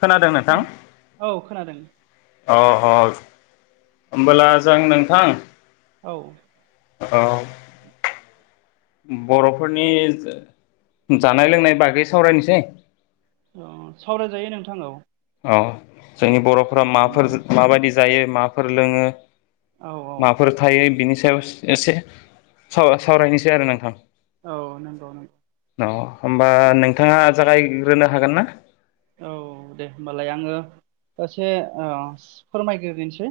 खोनादों नोंथां? औ खोनादों अ अ होमबोला जों नोंथां औ औ [unintelligible] बर'फोरनि जा-जानाय लोंनाय बागै सावरायनोसै अ सावराय जायो नोंथां औ अ जोंनि बरफोरा माफोर माबायदि जायो माफोर लोंङो औ औ माफोर थायो बिनि सायाव एसे सावरायनोसै आरो नोंथां औ नंगौ नंगौ [inaudible] होमबा औ नोंथाङा जागायग्रोनो हागोन ना औ दे होमबालाय आंङो दासे फोरमायग्रोनोसै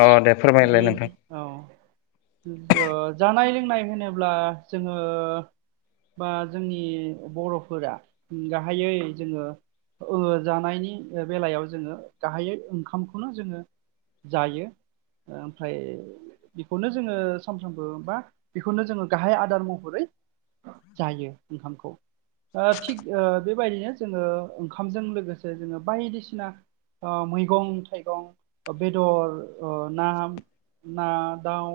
अ दे फोरमायलाय नोंथां [unintelligible] औ जानाय लोंनाय [inaudible] होनोब्ला जोंङो बा जोंनि बर'फोरा गाहायै जोङो जानायनि बेलायाव जोंङो गाहायै ओंखामखौनो जोंङो जायो ओमफ्राय बेखौनो जोंङो सानफ्रामबो बा बेखौनो जोंङो गाहाय आदार महरै जायो ओंखामखौ थिग बेबायदिनो जोंङो ओंखाम ओंखामजों लोगोसे जोंङो बायदिसिना मैगं थाइगं बेदर ना ना दाउ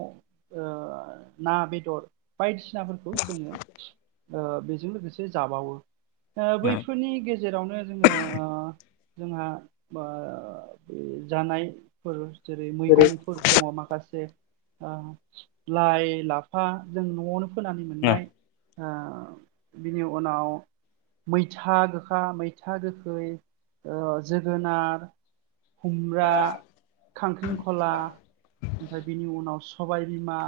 ना बेदर बायदिसिनाफोरखौ जोंङो बेजों लोगोसे जाबावो बैफोरनि गेजेरावनो जोंङो जोंहा बे जानायफोर जेरै मैगंफोर दंङ माखासे लाइ लाफा जों न'आवनो फोनानै मोननाय नंगौ बिनि उनाव मैथा गोखा मैथा मैथा गोखै, जोगोनार, खुमब्रा, खांख्रिंखला ओमफ्राय बिनि उनाव सबायबिमा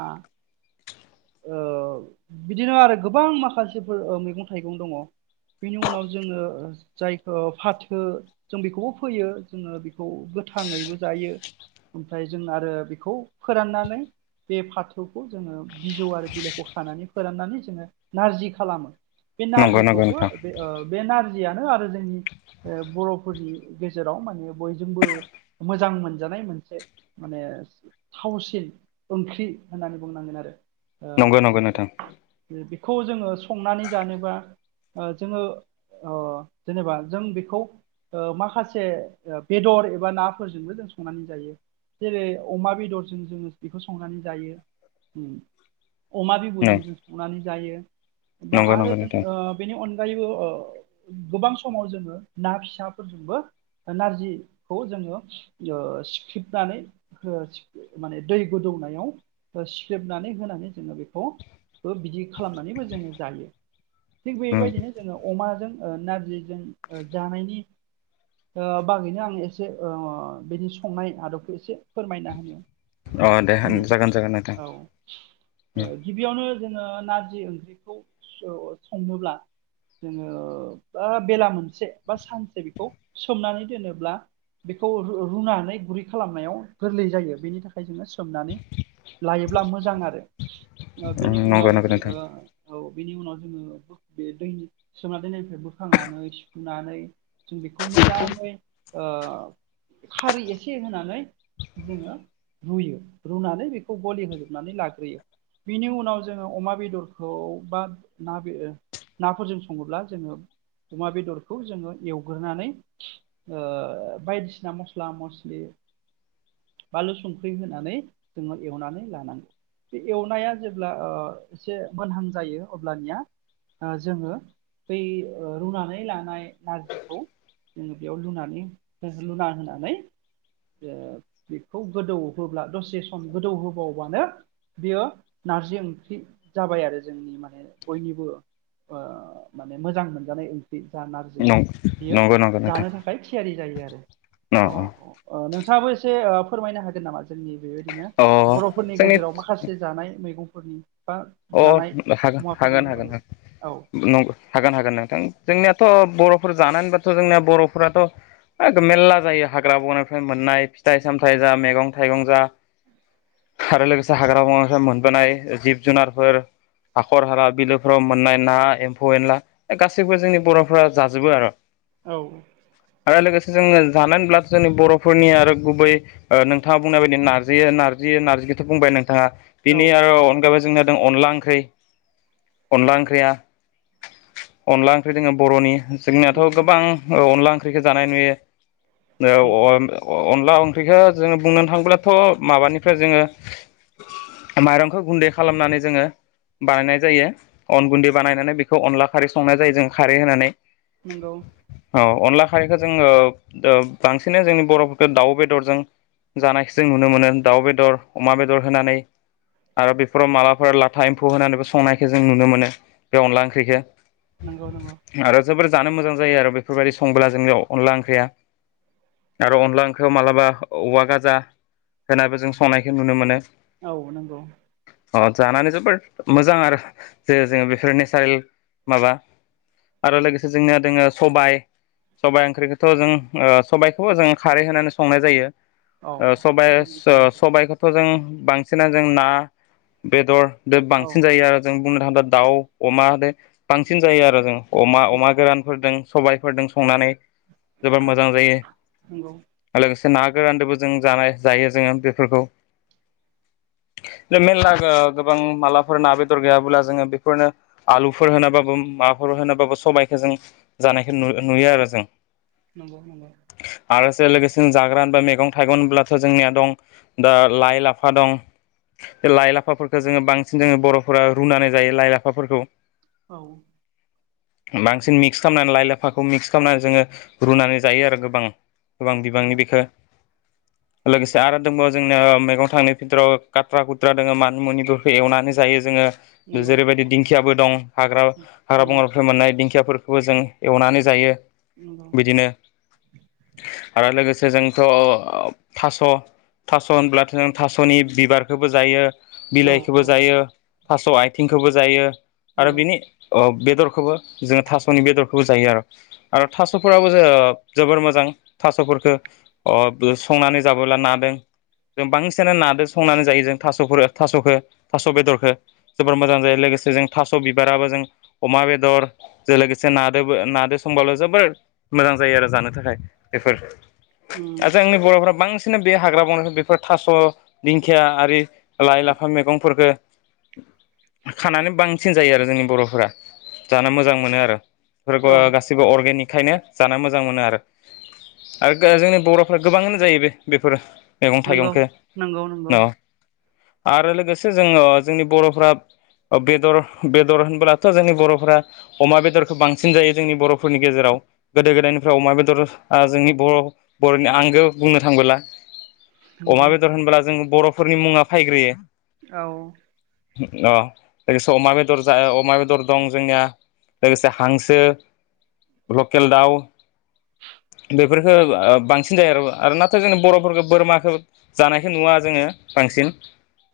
बिदिनो आरो गोबां माखासेफोर मैगं थाइगं दङ बेनि उनाव जोंङो जायखौ फाथो जों बेखौबो फोयो जोंङो बेखौ गोथाङैबो जायो ओमफ्राय जों आरो बेखौ फोराननानै बे फाथोखौ जोंङो बिजौ आरो बिलाइखौ खानानै फोराननानै जोंङो नारजि खालामो बे नंगौ नारजिखौबो नोंथां बे बे नारजि [inaudible] आरो जोंनि बर'फोरनि गेजेराव माने बयजोंबो मोजां मोनजानाय मोनसे माने थावसिन ओंख्रि होननानै बुंनांगोन आरो नंगौ नंगौ नोंथां [inaudible] जोंङो संनानै जानोबा जोंङो जेनेबा जों बेखौ माखासे बेदर एबा नाफोरजोंबो जों संनानै जायो जेरै अमा बेदरजों जोंङो बेखौ संनानै जायो अमा बिबुजों जों संनानै जायो बा नंगौ नंगौ आरो जों नोंथां बेनि अनगायैबो गोबां समाव जोंङो ना फिसाफोरजोंबो नारजिखौ जोंङो सिख्लेबनानै माने दै गोदौनायाव सिख्लेबनानै होनांगौ जोङो बेखौ बिदि खालामनानैबो जोंङो जायो थिग बेबायदिनो जोंङो अमाजों नारजिजों जानायनि बागैनो आं एसे बिनि संनाय आदबखौ एसे फोरमायना होनो अ दे होनि जागोन जागोन नोंथां औ गिबियावनो जोंङो नारजि ओंख्रिखौ संनोब्ला जोंङो बेला मोनसे बा सानसे बेखौ सोमनानै दोनोब्ला बेखौ रुनानै गुरै खालामनायाव गोरलै जायो बेनि थाखाय जोंङो सोमनानै लायोब्ला मोजां आरो बिनि नंगौ उनाव नंगौ नोंथां जोंङो औ बेनि उनाव जोंङो बे दै सोमना दोननायनिफ्राय बोखांनानै सुुनानै जों बेखौ मोजाङै खारै एसे होनानै जोंङो रुयो रुनानै बेखौ गलि होजोबनानै लाग्रोयो बिनि उनाव जोंङो अमा बेदरखौ बा ना बे नाफोरजों सङोब्ला जोंङो अमा बेदरखौ जोंङो एवग्रोनानै बायदिसिना मस्ला मस्लि बानलु संख्रि होनानै जोंङो एवनानै लानांगौ बे एवनाया जेब्ला एसे मोनहां जायो अब्लानिया जोङो बै रुनानै लानाय नारजिखौ जोङो बेयाव लुनानै लुना होनानै ओ बेखौ गोदौहोब्ला दसे सम गोदौ होबावबानो बेयो नारजि ओंख्रि जाबाय आरो जोंनि माने बयनिबो ओ माने मोजां मोनजानाय ओंख्रि। जा नारजि बियो नं-नंगौ नंगौ नोंथां जानो थाखाय थियारि जायो आरो अ औ ओ नोंथाङाबो से ओ फोरमायनो हागोन नामा जोंनि बेबायदिनो अ बर'फोरनि जोंनि गेजेराव माखासे फाइ‌ मैगंफोरनि बा अ जानाय हा मुवाफोरनि हागोन हागोन बागै हागोन औ [unintelligible] हागोन हागोन नोंथां जोंनिया थ' बर'फोर जानाय होनब्लाथ' जोंनिया बर'फोराथ' ए मेर्ला जायो हाग्रा बंग्रानिफ्राय मोननाय फिथाइ सामथाय जा मैगं थाइगं जा आरो लोगोसे हाग्रा बंग्रानिफ्राय मोनबोनाय जिब जुनारफोर, हाखर हाला, बिलोफोराव मोननाय ना, एम्फौ एनला गासैबो जोंनि बर'फोरा जाजोबो आरो औ आरो लोगोसे जोंङो जानाय होनल्बा जोंनि बर'फोरनिआ आरो गुबै ओ नोंथाङा बुंनाय बायदि नारजि नारजि नारजिखौथ' बुंबाय नोंथाङा औ बिनि आरो अनगायैबो [unintelligible] अनला ओंख्रि अनला ओंख्रिया अनला ओंख्रि जोङो बर'नि जोंनियाथ' नंगौ गोबां औ अनला ओंख्रिखौ जानाय नुयो। नंगौ [unintelligible] अनला ओंख्रिखौ जोङो बुंनो थाङोब्लाथ' माबानिफ्राय जोङो माइरंखौ गुन्दै खालामनानै जोङो बानायनाय जायो अन गुन्दै बानायनानै बेखौ अनला खारै संनाय जायो जों खारै होनानै नंगौ औ अनला खारैखौ जोङो ओ बांसिनो जोंनि बर'फोरखौ दाउ बेदरजों जानायखौ जों नुनो मोनो दाउ बेदर, अमा बेदर होनानै आरो बे फोराव मालाफोर लाथा एम्फौ होनानैबो संनायखौ जों नुनो मोनो बे अनला ओंख्रिखौ नंगौ नंगौ। आरो जोबोर जानो मोजां जायो आरो बेफोरबायदि संबोला जोंनियाव अनला ओंख्रिया आरो अनला ओंख्रियाव मालाबा औवा गाजा होनाबो जों संनायखौ नुनो मोनो। औ नंगौ। अ जानानै जोबोर मोजां आरो जे जोङो बेफोर नेसारेल माबा आरो लोगोसे जोंनिया दोङो सबाइ सबाइ ओंख्रिखौथ' जों ओ सबायखौबो जों खारै होनानै संनाय जायो। नंगौ ओ सबाइस ओ औ सबायाइखौथ' जों बांसिना जों ना बेदर दो औ बांसिन जायो आरो जों। बुंनो थांब्ला दाउ, अमा बे बांसिन जायो आरो जों। अमा अमा गोरानफोरदों सबायफोरदों संनानै जोबोर मोजां जायो नंगौ आ लोगोसे ना गोरान्दोबो जों जानाय जायो जोङो बेफोरखौ। जोंङो मेरला ओ गोबां मालाफोर ना बेदर गैयाब्ला जोङो बेफोरनो आलुफोर होनाबाबो माबाफोर होनाबाबो सबायखौ जों जानायखौ नु नुयो आरो जों। नगौ नंगौ। आरोसे लोगोसे जों जाग्रा बा मैगं थाइगं' होनोब्लाथ' जोंनिया दं दा लाइ लाफा दं बे लाइ लाफाफोरखौ जोङो बांसिन जोङो बर'फोरा रुनानै जायो लाइ लाफाफोरखौ। औ [inaudible] बांसिन मिक्स खालामनानै लाइ लाफाखौ मिक्स खालामनानै जोङो रुनानै जायो आरो गोबां गोबां नंगौ बिबांनि बेखो लोगोसे आरो दंबावो जोंनिया मैगं थांनाय [unintelligible] गाथ्रा गुद्रा दोङो मानि मुनिफोरखौ एवनानै जायो जोङो नंगौ जेरैबायदि दिंखिाबो दं हाग्रा हाग्रा उम बंग्राफ्राय मोननाय दिंखिया दिंखियाफोरखौबो जों एवनानै जायो नंगौ बिदिनो आरो लोगोसे जोंथ' थ' थास' होनब्लाथ' ज थास'नि बिबार फोरबो जायो औ बिलाइखौबो औ जायो थास' आथिंखौबो जायो आरो नंगौ बिनि बेदरखौबो जोङो थास'नि बेदरखौबो जायो आरो आरो थास'फोराबो जो जोबोर मोजां थास'फोरखौ संनानै जाबोब्ला नादों जों बांसिनानो नादों संनानै जायो जों थास' थास'खौ थास' बेदरखौ जोबोर मोजां जायो लोगोसे जों थास' बिबाराबो जों अमा बेदरजों लोगोसे नादो नादो संबाल' जोबोर मोजां जायो आरो जानो थाखाय बेफोर उम आर जोंनि बर'फ्रा बांसिन बे हाग्रा बंग्रायाव बेफोर थास' दिंखिया आरि लाइ लाफा मैगंफोरफोरखौ खानानै बांसिन जायो आरो जोंनि बर'फोरा जानो मोजां मोनो आरो बेफोरखौ औ गासिबो अर्गेनिकखायनो जानो मोजां मोनो आरो आरो जोंनि बर'फ्रा गोबाङानो जायो बे बेफोरो मैगं नंगौ थाइगंखौ नंगौ नंगौ न' आरो लोगोसे जोङो जोंनि बर'फ्रा बेदर बेदर होनबोलाथ' जोंनि बर'फोरा अमा बेदरखौ बांसिन जायो जोंनि बर'फोरनि गेजेराव गोदो गोदायनिफ्राय अमा बेदरा जोंनि बर' बर'नि आंगो बुंनो थांबोला अमा नंगौ बेदर होनब्ला बर'फोरनि मुङा फायग्रोयो औ अ लोगोसे अमा बेदर जा अमा बेदर दं जोंनिया लोगोसे हांसो लकेल दाउ बेफोरखौ बांसिन जायो आरो आरो नाथाय जोंनि बर'फोरखौ बोरमाखौ जानाय बेखौ नुवा जोङो बांसिन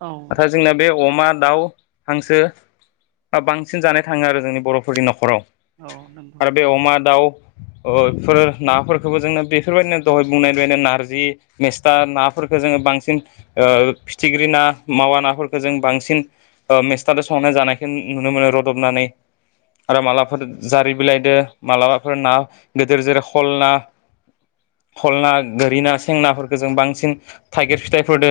औ आथा जोंना बेव अमा दाउ हांसो बांसिन जानाय थाङो आरो जोंनि बर'फोरनि न'खराव औ नंगौ आरो बे अमा दाउ बेफोर नाफोरखौबो जोङो बेफोरबायदिनो दहाय बुंनाय बायदिनो नारजि मेस्था नाफोरफोरखौ जोङो बांसिन बांसिन फिथिख्रि ना मावा नाफोरखौ जों बांसिन मेस्थाजों संनाय जानायखौ नुनो मोनो रुदबनानै आरो मालाबाफोर जारि बिलाइदो मालाबाफोर ना गिदिर जेरै हल ना हल ना गोरि ना सेंनाफोरखौ जों बांसिन थाइगिर फिथाइ फोरदो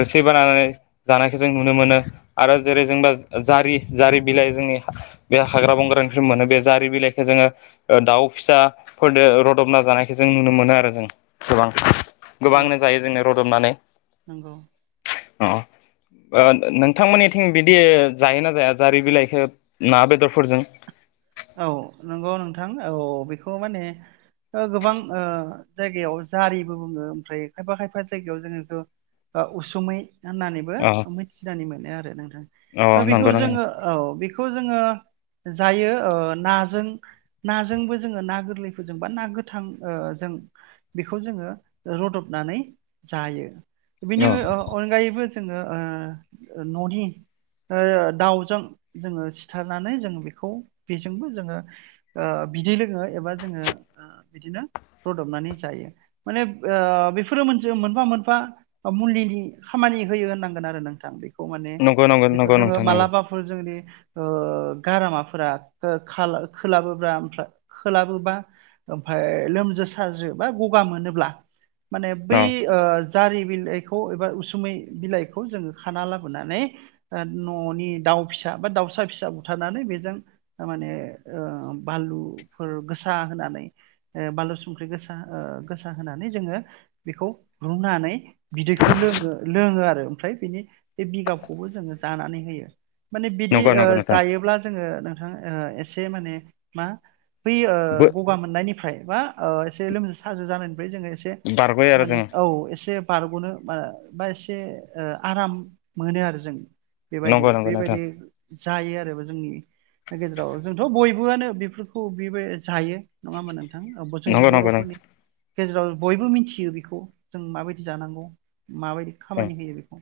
रोसि बानायनानै जानायखौ जों नुनो मोनो आरो जेरै जोंबा जारि जारि बिलाइ जोंनि बे हाग्रा बंग्राानिफ्राय मोनो बे जारि बिलाइखौ जोङो दाउ फिसाफोरजों रुदबना जानायखौ जों नुनो मोनो आरो जों गोबां औ गोबांनो जायो जोंना रुदबनानै नंगौ नोंथांमोननिथिं बिदि जायोना जाया जारि बिलाइखौ ना बेदरफोरजों औ नंगौ नोंथां औ बेखौ माने गोबां जायगायाव जारिबो बुङो ओमफ्राय खायफा खायफा जायगायाव जोङोथ' उसुमै होननानैबो अ मिथिनानै मोनो आरो अ नोंथां नंगौ बेखौ नंगौ जोङो औ बेखौ जोङो जायो नाजों नाजोंबो जोङो ना गोरलैफोरजों बा ना गोथां जों बेखौ जोङो रूदबनानै जायो बिनि नंगौ अनगायैबो जोङो न'नि दाउजों जोङो सिथारनानै जों बेखौ बेजोंबो जोङो बिदै लोङो एबा जोङो बिदिनो रूदबनानै जायो माने बेफोरो मोनसे मोनफा-मोनफा मुलिनि खामानि होयो होननांगोन आरो नोंथां बेखौ खौ माने नंगौ नंगौ बेखौ नंगौ जोङो नोंथां नंगौ मालाबाफोर जोंनि गारामाफोरा खोलाबोब्ला खोलाबोबा ओमफाय लोमजा साजो बा गगा मोनोब्ला माने बै अ जारि बिलाइखौ एबा उसुमै बिलाइखौ जोङो खाना लाबोनानै न'नि दाउ फिसा बा दाउसा फिसा बुथारनानै बेजों थार माने बानलुफोर गोसा होनानै बालु संख्रि गोसा गोसा होनानै जोङो बेखौ रुनानै बिदैखौ लोङो लोङो आरो ओमफ्राय बेनि बे बिगाबखौबो जोङो जानानै होयो माने बिदि नंगौ नंगौ नोंथां जायोब्ला जोङो एसे माने मा बै बो गगा मोननायनि फ्रायबा एसे लोमजा साजा जानाय ओमफ्राय जोङो एसे बारग'यो आरो माने जोङो औ एसे बारग'नो बा एसे आराम मोनो आरो जों नंगौ नंगौ नोंथां बेबायदि-बेबायदि जायो आरो बे जोंनि गेजेराव जोंथ' बयबोआनो बेफोरखौ बेबो जायो नङाहोमबा नोंथां जोंनि नंगौ नंगौ बर'फोरनि नोंथां गेजेराव बयबो मिथियो बेखौ जों माबायदि जानांगौ माबायदि खामानि होयो बेखौ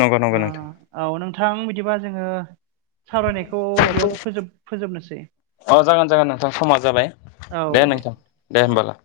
नंगौ नंगौ नोंथां औ नोंथ ां बिदिबा जोङो सावरायनायखौ बेयावनो फोजोब फोजोबनोसै अ जागोन-जागोन नोंथां समा जाबाय दे नोंथां दे औ होमबालाय